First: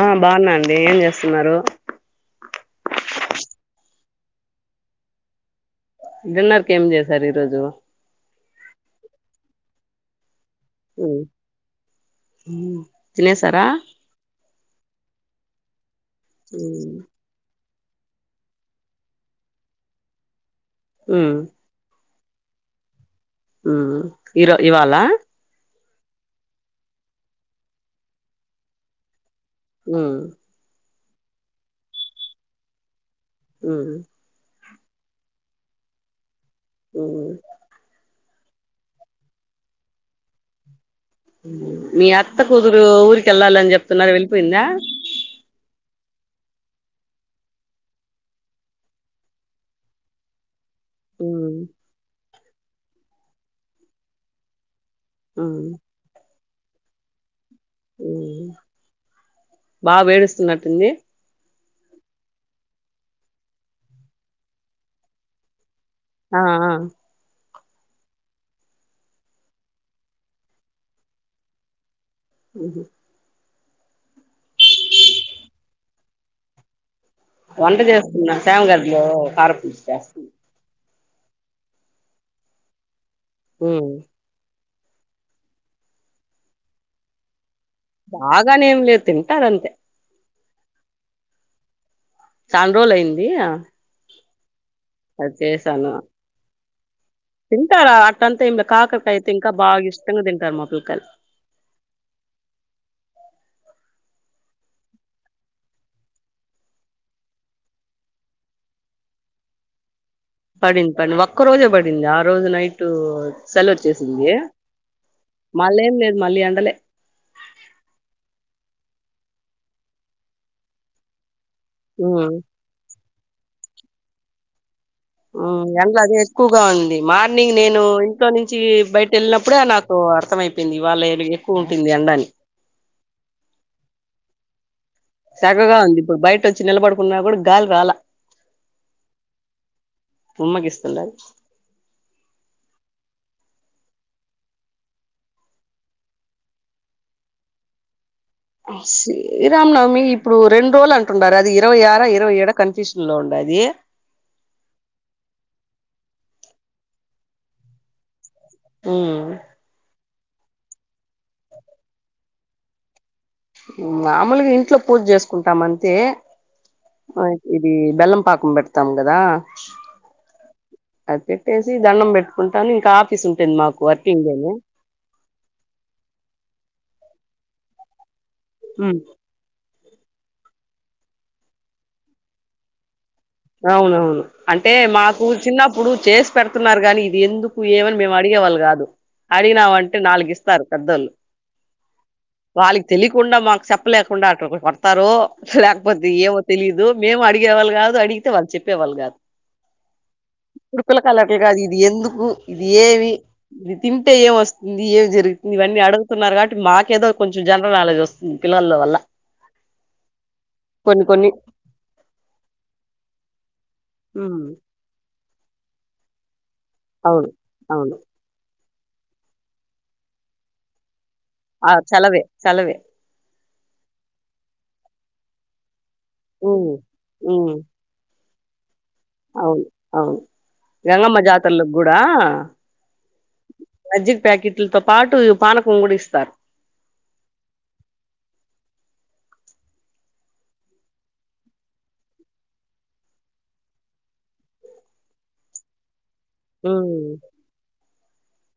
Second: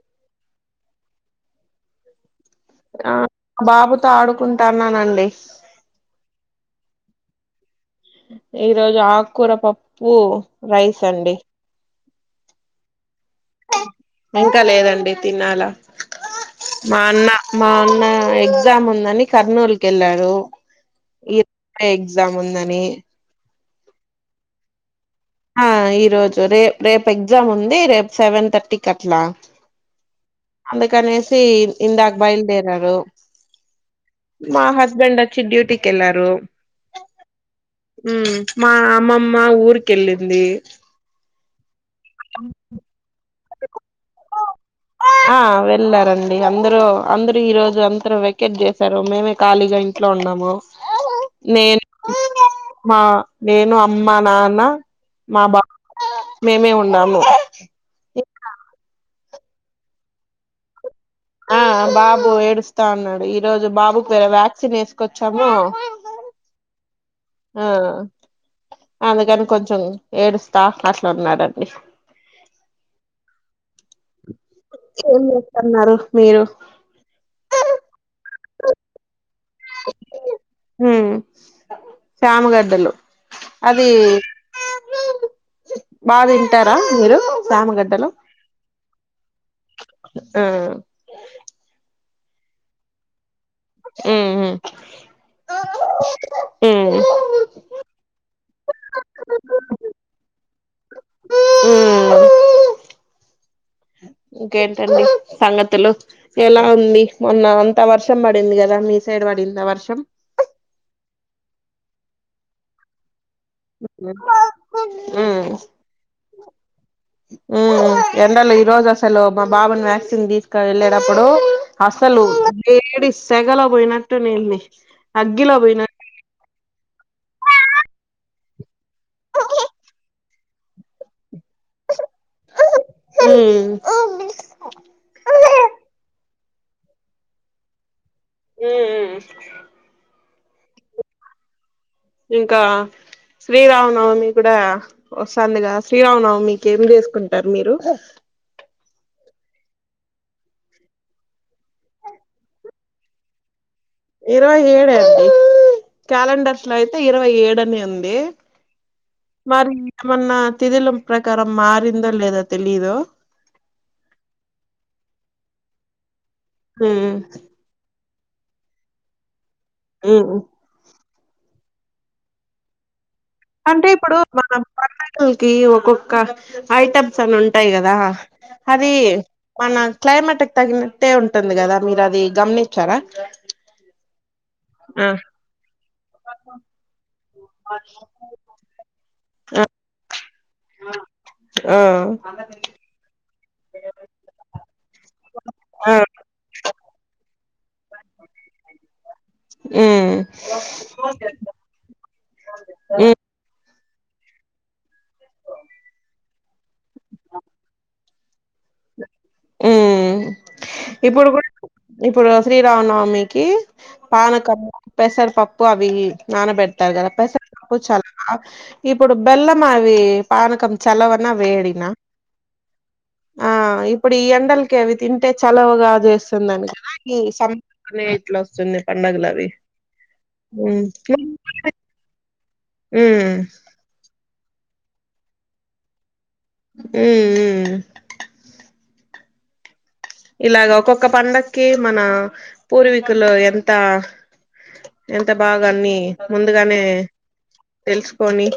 ఆ బాగున్నా ఏం చేస్తున్నారు తో ఆడుకుంటన్నానండి డిన్నర్కు ఏం చేశారు ఈ రోజు ఈరోజు ఆకూర పప్పు రైస్ అండి ఉమ్ తినేసారా ఇంకా లేదండి తినాలా ఉమ్ మా అన్న మా అన్న ఎగ్జామ్ ఉందని కర్నూలు కెళ్ళారు ఉమ్ ఇర్ పా ఎగ్స గ్జామ్ ఉందని ఉ ఇరో ఇవాళా ఆ ఈ రోజు రే రేపు ఎగ్జామ్ ఉంది రేపు సెవెన్ థర్టీకి అట్లా ఉ అందుకనేసి ఇందాక బయలుదేరారు ఉ మా హస్బెండ్ అచ్చి డ్యూటీ కెల్లారు ఉ ఉ మా అమ్మమ్మ ఊరికి కెళ్లింది ఉ మీ అత్త కూతురు ఊరికి కేళ్ళాలని చెప్తున్నారు వెళ్ళిపోయిందా అందరు అందరు ఈ రోజు అంతరు వెకెట్ చేశారు మేమే ఖాళీగా ఇంట్లో ఉన్నాము ఉమ్ నేను మా నేను అమ్మ నాన్న అ మా వు బా మేమే ఉండాము బాబు ఏడుస్తున్నట్టుంది ఆ బాబు ఏడుస్తా ఉన్నాడు ఈ రోజు బాబు పేర వ్యాక్సిన్ వేసుకొచ్చాము ఆ ఆ అందుకని కొంచెం ఏడుస్తా అట్లా ఉన్నడండి ఉహు ఏం చేస్తన్నారు మీరు వంట చేస్తున్నా చేమగడ్డలు కారపూస చేస్తు ఉమ్ శ్యామగడ్డలు అది ఉమ్ బా తింటారా మీరు శామగడ్డలు బాగానేమ్లే తింటనంతే ఊ చాల్ రోజులైయింది. ఆ ఉ హ్మ్ చేసాను హ్మ్ తింటారా అట్టంతా ఏం కాకరకాయ అయితే ఇంకా బాగా ఇష్టంగా తింటారు. మా పిల్లకాయలు ఉమ్ ఇంకేంటండి సంగతులు ఎలా ఉంది. మొన్న అంత వర్షం పడింది. కదా మీ సైడ్ పడిందా వర్షం పడింది పడింది. ఒక్క రోజే పడింది. ఆ రోజు నైట్ సెలవు వచ్చేసింది ఉమ్ ఉమ్ మళ్ళీ ఏం లేదు మళ్ళీ ఎండలే ఉమ్ ఎండలు ఈ రోజు అసల్ అసలు మా బాబును వ్యాక్సిన్ తీసుకొని వెళ్ళేటప్పుడు ఉమ్ అసలు లేడిస్ తేగలో పోయినట్టు నెల్లీ నీ మ్ ఎండలు అదే ఎక్కువగా ఉంది. మార్నింగ్ నేను ఇంట్లో నుంచి బయట వెళ్ళినప్పుడే నాకు అర్థంమైపెంది. ఈ వాళ్ళ నీ ఉమ్ చక్కగా ఉంది. ఇప్పుడు బయట వచ్చి నిలబడుకున్నా కూడా గాలి రాలే ఉమ్ మ్ ఉమ్మగీస్తున్నారు. ఇంకా శ్రీరామనవమి కూడా వస్తందిగా శ్రీరామనవమికి ఏం చేసుకుంటారు మీరు శ్రీ రామ్నవమి ఇప్పుడు రెండు రోజులు అంటుంటారు. అది ఇరవై ఆర ఇరవై ఏడా కన్ఫ్యూషన్ లో ఉండాది. ఇరవై ఏడే అండి క్యాలెండర్స్ లో అయితే ఇరవై ఏడుని ఉంది. ఉమ్ మరి ఇగ మోన్నా తిథీలం ప్రకారం మారిందో లేదో తెలిదు. మామూలుగా ఇంట్లో పూజ చేసుకుంటాము అంతే అయితే ఇది బెల్లం పాకం పెడతాం గదా. మ్ ఊ అది పెట్టేసి దండం పెట్టుకుంటాను. ఇంకా ఆపే అంటే ఇప్పుడు మనం పల్లకి ఒక్కొక్క ఐటమ్ సను ఉంటాయి. కదా అది మన క్లైమేటక్ తగినట్టే ఉంటుంది. కదా మీరు అది గమనించారా? అవునవును. అంటే ఆ మాకు చిన్నప్పుడు చేసి పెడుతున్నారు. కానీ ఇది ఎందుకు ఏమని మేము అడిగేవాళ్ళు కాదు. ఆ అడిగినామంటే నాలుగు ఇస్త చెప్తారు పెద్దోళ్ళు ఆ వాళ్ళకి తెలియకుండా మాకు చెప్పలేకుండా అట్టు కోడతారు ఆ లేకపోతే ఏమో తెలిదు మేము అడిగి ఇగవల్గా అయితే వాళ్ళు చెప్పేవాళ్ళు గాదు. ఉమ్ కుడు పిల్లకాయలు అట్లా గాదు ఇది ఎందుకు ఇది ఉ ఏవి ఇ తింటే ఏం వస్తుంది ఏం జరుగుతుంది ఇవన్నీ అడుగుతున్నారు కాబట్టి మాకేదో కొంచెం జనరల్ నాలెడ్జ్ వస్తుంది పిల్లల వల్ల ఉ కొన్ని కొన్ని ఇప్పుడు కూడా ఇప్పుడు శ్రీరామనవమి కి హ్మ్ పనకం పెసర పప్పు ప్పు అవి నాన బెట్ తదా అవును పస కో అవును చాల్ నా ఇప్పుడు బెల్లమావి పానకం చలవ ఆ చలవే చలవే ఆ ఇ ఇప్పుడు ఈ ఎండలకే అవి తింటే చలవుగాత్ చేస్తుందని హ్మ్ ఈ సం హ్మ్ నే ఇట్లా వస్తుందే అవును అవును గంగమ్మ జాతరలకు కూడా ఉ టిల్ పాటు పానకం గూడా ఇస్తారు ఏ ఇలాగ ఒక్కొక్క పండక్కి మన పూర్వీకులు ఎంత ఎంత బాగా అన్ని ముందుగానే హ్మ్ తెలుసు పోని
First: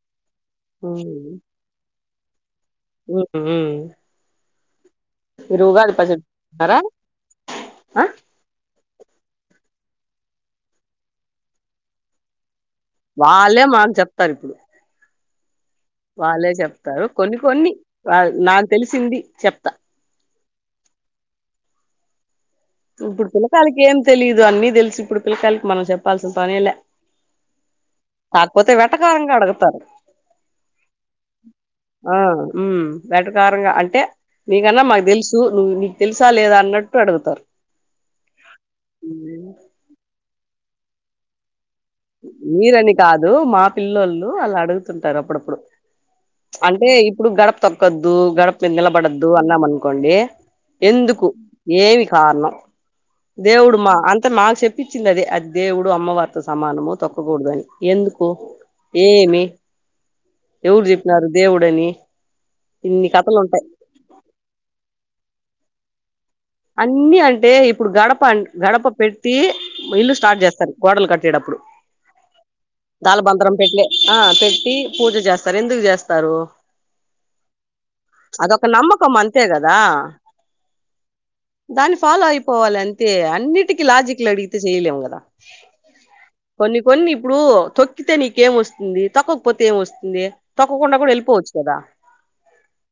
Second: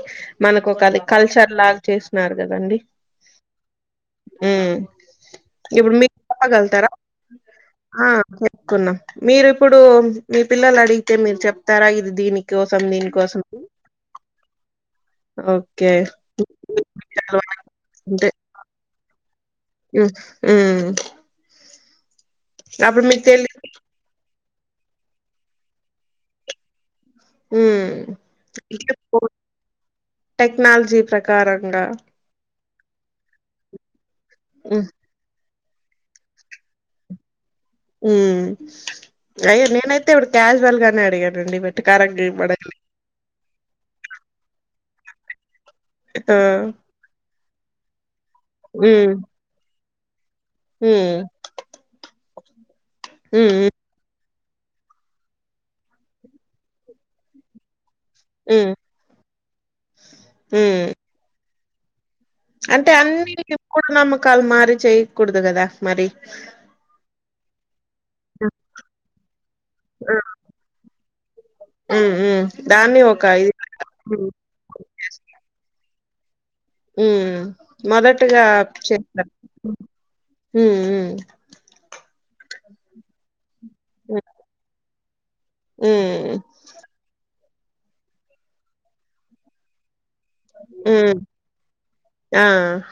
మనకు ఒక అది కల్చర్ లాగా చేసు నారు ఉహ రుగాలు పజిబ్ వాళ్ళు జలుతారా ఆ కున్నాం మీరు ఇప్పుడు మీ పిల్లలు అడిగితే మీరు చెప్తారా ఇది దీని కోసం వాళ్ళే మాకు చెప్తారు ఇప్పుడు అఓ వాళ్ళే చెప్తారు కొన్ని కొన్ని వాల్ నాకు తెలిసింది చెప్ ఉ ఉమ్ అప్పుడు మీకు ఇప్పుడు తెలి పిల్లకాలికి ఏం తెలిదు ఇదో అన్నీ తెలిసు ఇప్పుడు పిల్లకాయలకు మనం చెప్పాల్సిన పనేలే ఉమ్ కాకపోతే వెటకారంగా అడుగుతారు టెక్నాలజీ ప్రకారంగా ఆ ఉ వెటకారంగా అంటే నీకన్నా ఉమ్ మాకు తెలుసు నువ్వు నీకు తెలుసా లేదా అన్నట్టు అడుగుతారు ఉ హ్మ్. అయి నేనైతే ఇవడు క్యాల్ గానే అడిగండి మీరని కాదు మా పిల్లళు అలా అడుగు అంటారు అప్పుడప్పుడు ఆ అంటే ఇప్పుడు గడప తక గడప ఉమ్ నెలబడద్దు అన్నము అనము కోండి ఉమ్ ఎందుకు ఏమి కారణం ఉమ్ దేవుడుమా అంత అ మాకు చెప్పించింది అది అది దేవుడు అమ్మవారితో సమానం మో తొక్కకూడదని ఎందుకు ఉమ్ ఏమి ఉమ్ ఎవరు చెప్పినారు దేవుడు డని అంటే అన్ని ముఢనమ్మకాలు మారి చేయకూడదు కదా మరి అన్ని అంటే ఇప్పుడు గడప అ గడప పెట్టి ఇల్లు స్టార్ట్ చేస్తారు గోడలు కట్టేటప్పుడు ఉమ్ ఉమ్ దాన్ని ఒక ఇది దాలబందరం పెట్లే ఆ పెట్టి పూజ చేస్తారు ఎందుకు చేస్తారు స్తారు ఉ మొదటిగా నమ్మకం చేస్తారు దాని ఫాలో అయిపోవాలి అంటే అన్నిటికి లాజిక్లు అడిగితే చేయలేము కదా ఉమ్ ఉమ్ కొన్ని కొన్ని ఇప్పుడు తొక్కితే నీకేం వస్తుంది తొక్కకపోతే ఏమ వస్తుంది తక్కకుండా కూడా ఉమ్ వెళ్ళిపోవచ్చు కదా ఆ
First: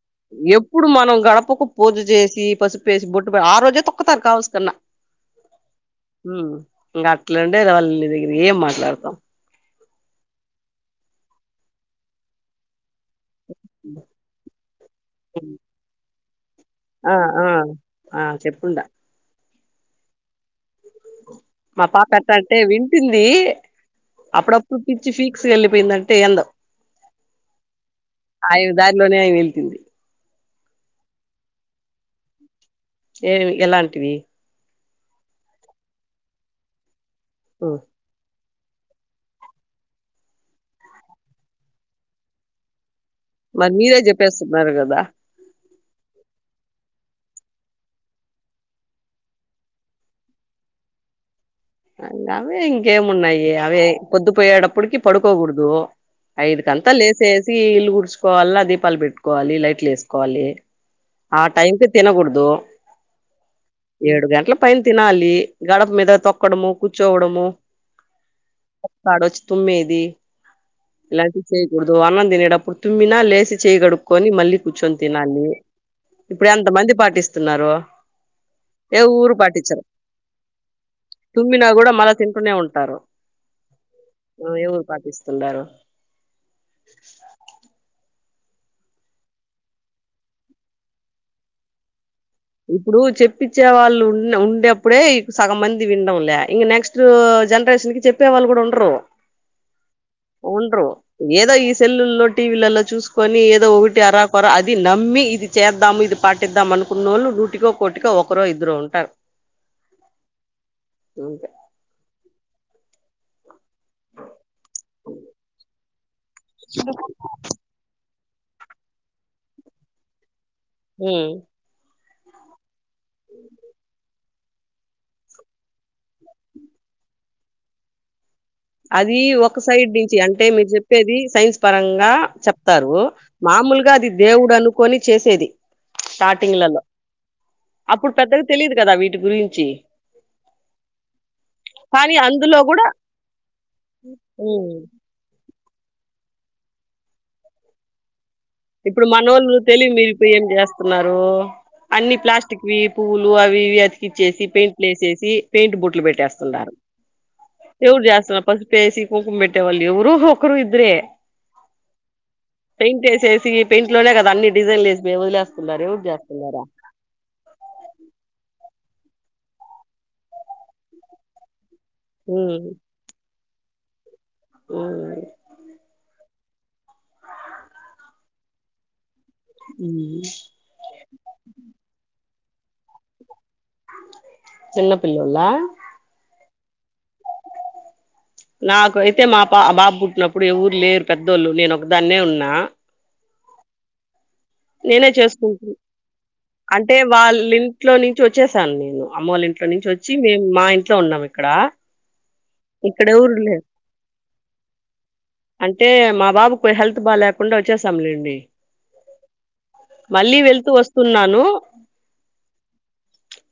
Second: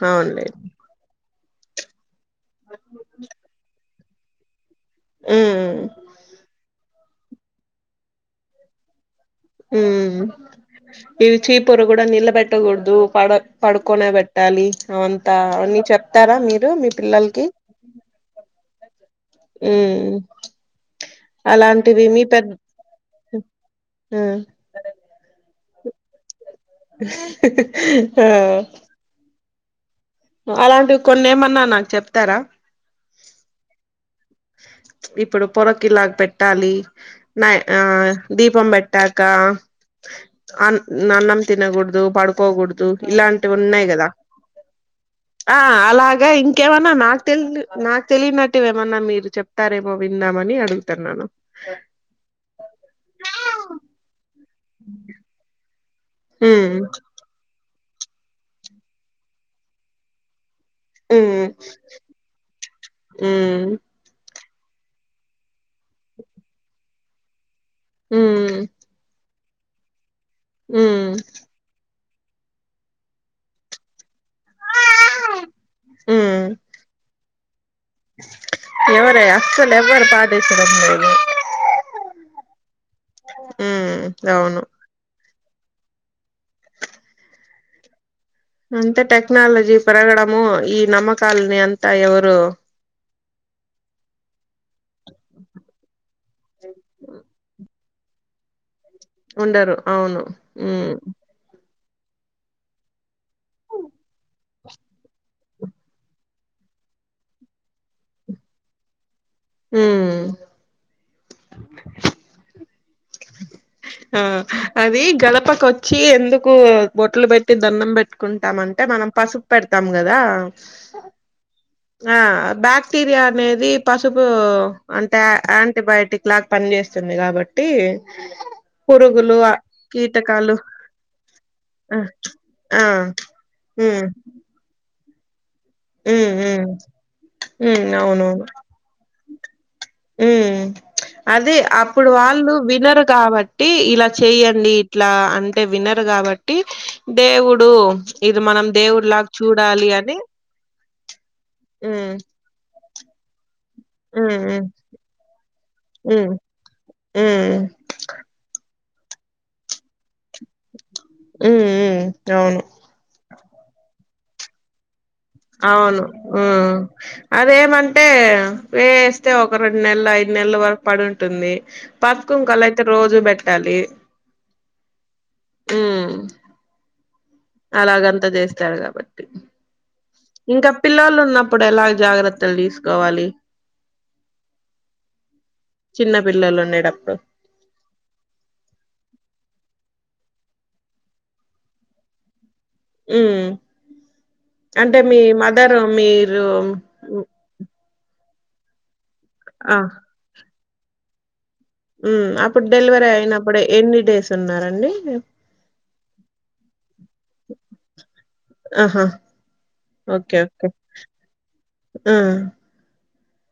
అవునులే ఎప్పుడు మనం గడప పప్పుకు పూజ చేసి చేసి బట్టు ఆ రోజే తొక్కతారు కావస్కరణ ఉమ్ హ ఇంకా అట్లాండే వాళ్ళ నీ దగ్గర ఏం మాట్లాడతాం ఉ ఇవి చీప వర కూడా నిల్ బెట్టగూడదు పడ పడుకునే పెట్టాలి అవంతా అవన్నీ చె తారా మీ ఆ పిల్లలకి ఆ ఆ చెప్పుండా హుమ్ మా పాప ఎట్ అంటే ఉంటుంది హ్మ్. అప్పుడప్పుడు పిచ్చి ఫీ సు వెళ్లిపోయిందంటే ఎందో హ్ తింది అలాంటివి కొన్ని ఏమన్నా నాక్ చెప్తారా ఏవి ఎలాటివి ఇప్పుడు పొరక్ ఇలాగ్ పెట్టాలి నయీ ఆ ఉమ్ దీపం పెట్టాక అన్ నన్నం తినకూడదు పడుకోకూడదు ఇలాంటివి మరి ఉన్నాయి మీరే కదా చెప్పేస్తున్నారు కదా ఆ అలాగా ఇంకేమన్నా నాకు తెలి నాకు తెలియనట్టువేమన్నా మీర్ మీర్ చెప్తారేమో విందామని అడుగుతున్నాన్ అ అవే ఇంకేమున్నాయి అవే పొద్ పోయడప్పుటికి పడుకోకూడదు ఐదు ఉమ్ కంత లేసే స్ తీ ఇల్లు గుడుచుకోవాలా, దీపాలు పెట్టుకోవాలి లైట్లు వేసుకోవాలి. ఉమ్ ఆ టైమ్ కి తినకూడదు ఉమ్ ఏడు గంట్లు పైన్ తినాలి గడప మీద తొక్ తోక్కడము కూర్చోవడము ఉమ్ క్తాడో చ్ తుమ్మేది ఉమ్ ఇలాంటి చేయకూడద్ తు అన్నం తినేటప్పుడు తుమ్మినా లేసి చెయ్యిగడు కొని మళ్ళీ కూర్చొని తినాలి, ఉమ్ ఇప్పుడు ఎంత మంది పాటిస్తున్నారూ ఎవరే ఎవ్వురు అస్సలు పాటించరు. ఎవ్వరు పాటించడం లేదు తుమ్మినా కూడా మళ్ళా తింటూనే ఉంటారు, ఉమ్ మరి అవును ఎవురు పాటిస్ స్తుండార్ అంతే టెక్నాలజీ పేరగడము ఈ నమ్మకాలని అంతా ఎవ ఇప్పుడూ చెప్ పిచ్చే వాళ్ళు ఉన్ ఉండే ప్పుడే ఇక్ సగం మంది విన్ డం లే ఇగ నెక్స్ట్ జెనరేషన్ క్ చెప్పే వాళ్ళు కూడా ఉండరు ఉండరు అవును హు ఉండరు ఏదో ఈ సెల్లుల్లో టీవీలలో చూసుకొని ఏదో ఒకటి అరా కొరా అది నమ్మి, ఇది చేద్దాము ఇది పాటిద్దాం అనుకునోళ్ళు. నూటికో కోటికో ఒకరో ఇద్దరో ఉంటారు హ అంతే ఆ అది గడపకొచ్చి ఎందుక్ కు బొట్లు పెట్టి దండం పెట్టి కుంటామంటే మనం పసుపు పెడతాం కదా హ్మ్ ఆ బాక్టీరియా అనేది పసుపు అంటే యాంటీబయోటిక్ లాగా పనిచేస్తుంది కాబట్టి అది పురుగులు ఆ ఒక సైడ్ నుంచి అంటే కీటకాలు మీరు చెప్పేది సైన్స్ పరంగా ఆ చెప్తారు, మామూలుగా అది దేవుడు అనుకొని చేసేది హ్మ్ హ్మ్ స్టార్టింగ్‌లలో. మ్ అప్పుడు పెద్దగా అవునవును తెలీదు కదా వీటి గురించి. అదే అప్పుడు కానీ వాళ్ళు అందులో గూడా వినరు కాబట్ట్ ఈ ఇలా చేయండి హ్మ్. ఇట్లా అంటే వినర్ కాబట్టి దేవుడు ఇది మనం ఇప్పుడు దేవుడిలాగా మనోళ్ళు చూడాలి తెలివి మీరీ అని పోయి ఏం చేస్త న్నరు అన్ని హ్మ్. ప్లాస్టిక్ వి పూలు అవి హ్మ్. అతికిచ్చేసి హ్మ్. పెయింట్లు వేసేసి పెయింట్ బోట్లు హ్మ్. పెట్టేస్తున్నారు హ్మ్. ఎవడు చేస్తున్నాడు పసు పేసి కుంకు బెట్టే వళ్లేవరు ఒక్కరు ఇద్దరే హ్మ్. హ్మ్. అవును. పేయింట్ ఏసేసి దింట్లోనె కద అన్ని డిజైన్లేసి అవును హ్మ్ అదేమంటే వేస్తే ఒక రెండు నెలల ఐదు నెలల వరకు పడింటుంది హ్మ్. పసుకుంకాలైతే అయితే రోజు పెటు తాల్లే హ్మ్.. అలాగంత చేస్తారు కాబట్టి హ్మ్. ఇంకా పిల్లోలు ఉన్నప్పుడు ఎలా జాగ్రత్త త్తలు తీసుకోవాలి చిన్న పిల్లోలా నీడప్ నాకు అయితే మా పా బాబుు ఉన్నప్పుడు ఎవర్లేరు పెద్దోళ్ళు నేను ఒకదాన్నే ఉన్నా హ్మ్ నేనే చేసుకుంటున్న అంటే వాళ్ళ ఇంట్లోని చు వచ్చేసాన్ నేను అమ్మోల్ ఇంట్లో ఆ నుంచి వచ్చి. మేము మా ఇన్ ట్లో ఉన్నామాండ్ ఇక్కడా. మ్మ్ అప్పుడు డెలివరీ ఇక్కడేవురు అయినప్పుడు లేర్. ఎన్ని డేస్ ఉన్నారండి అంటే మా బాబు కొన్ హెల్త్ బాలేక్ కుండా వచ్చేసంలేండి. ఆహా ఓకే మళ్ళీ ఓకే వెళ్తూ వస్తున్నాను. మ్మ్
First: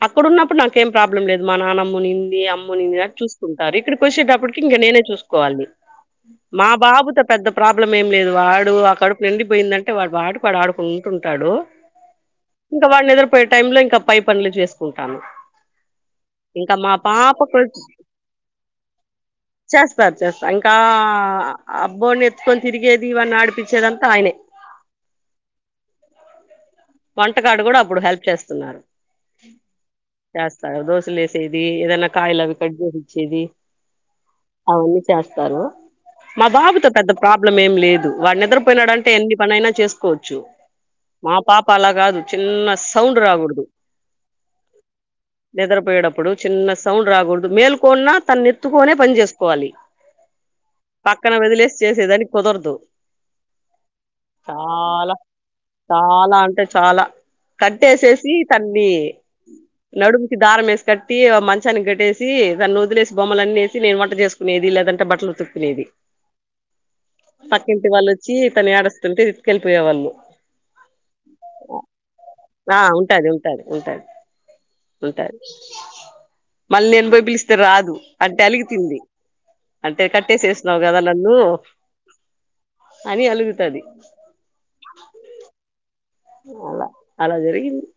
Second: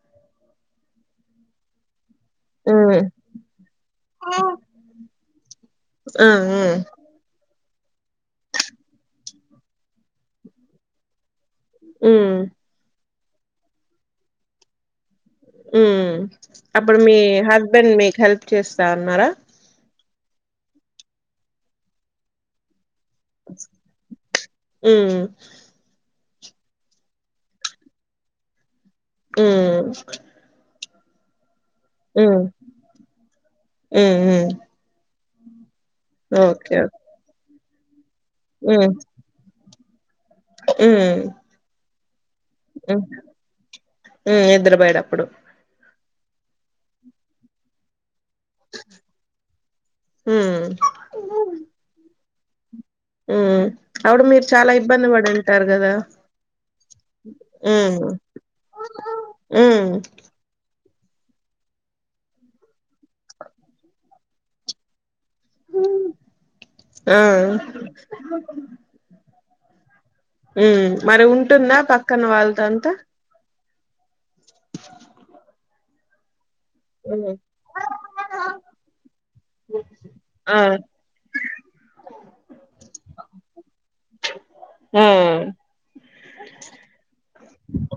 అక్కడున్నప్పుడు నాకేం ప్రాబ్లం లేదు. మా నానమ్మునిం అమ్మునింది మ్మ్ కట్ చూకుంటారు. ఇక్కడికోచ్చేటప్పటికి ఇంగ నేనే చూసుకోవాలి. ఆ మా మ్మ్ బాబుతో పెద్ద ప్రాబ్లం ఏం లేదు. వాడు ఆ కడుపు నిండిపోయిందంటే వాడు పటిక్ వాడు ఆడు కుంటుంటాడు మ్మ్ ఇంక వడ్లేనప్ పోయే టైంలో ఇంకా పై పన్లు చేసుకుం ఉహ్మ్ అప్పుడు మీ పాపకు హస్బెండ్ మీక్ హెల్ప్ చేస్తా అన్నారా. చేస్తారు ఇంకా ఆ అబ్బోని ఎత్తుకొని తిరిగేద్ దీవన్ని ఆడిపించేదంతా ఆయనే మ్మ్ వంటకాడ గూడా అప్పుడు హెల్ప్ చేస్తున్నారు. మ్మ్ చేస్తాడు ఒగ్గోస్ లేస్ ఏడుస్ ఏదన్న మ్మ్ కాయలావి కట్ చేసి ఇచ్చేది. మ్మ్ మ్మ్ అవును చేస్తారు మా ఓకే బాబుతో ఓకే పెద్ద ప్రాబ్ బ్లం ఏం లేదు వాడు మ్మ్ నిద్రపోయినాడంటే. ఎన్ని పనైనా చేస్ కొచ్చు. మ్మ్ మా పాప అలా గాదు. చిన్న మ్మ్ సౌండ్ రాగూడుదు మ్మ్ నిద్రపోయేటప్పుడు నిద్రపోయేడప్ ప్పుడు చిన్న సౌండ్ రాగూడుదు. మేల్కోన్న తన్ ఎత్తుకునే పని చేసుకోవాలి. మ్మ్ పక్కన వదిలేసి చేసేదానిక్ కుదర్దు ఉమ్ అప్పుడ్ మీరు చాలా ఇబ్బంది. పడే చాలా అంటే చాలా. మ్మ్ కట్టేసేసి తన్ని ఉమ్ నడుముకి దారం మెస్ కట్టి మంచాన్నిగట్టేసి దాన్ని వదిలేసి బొమ్మలన్నేసి. నేను వంట చేసుకునేది, లేదంటే బట్టల్ ఉ తుకునేది. ఆ పక్కింటి వాళ్లొచ్చి తను యాడుస్తుంటే. కేళ్లిపోయేవాళ్ళు ఉ మరి ఉంటుందా పక్కన వాళ్ళతో ఆ అంతా ఉంటాది ఉంటాది ఉంటాది ఉంటాది మళ్ళీ నేను పోయి ఉమ్, పిలిస్తే రాదు అంటే అలుగుతుంది అంటే ఆ కట్టేసేస్తున్నావు కదా నన్ను అని అలుగుతది ఆ అలా అలా జరిగింది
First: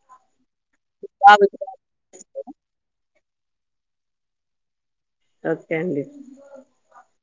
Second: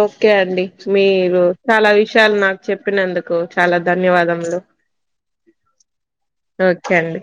ఓకే అండి మీరు బాగా చాలా విషయాలు నాకు చెప్పినందుక్ కు చాలా ధన్యవాదములు ఓకే అండి ఓకే అండి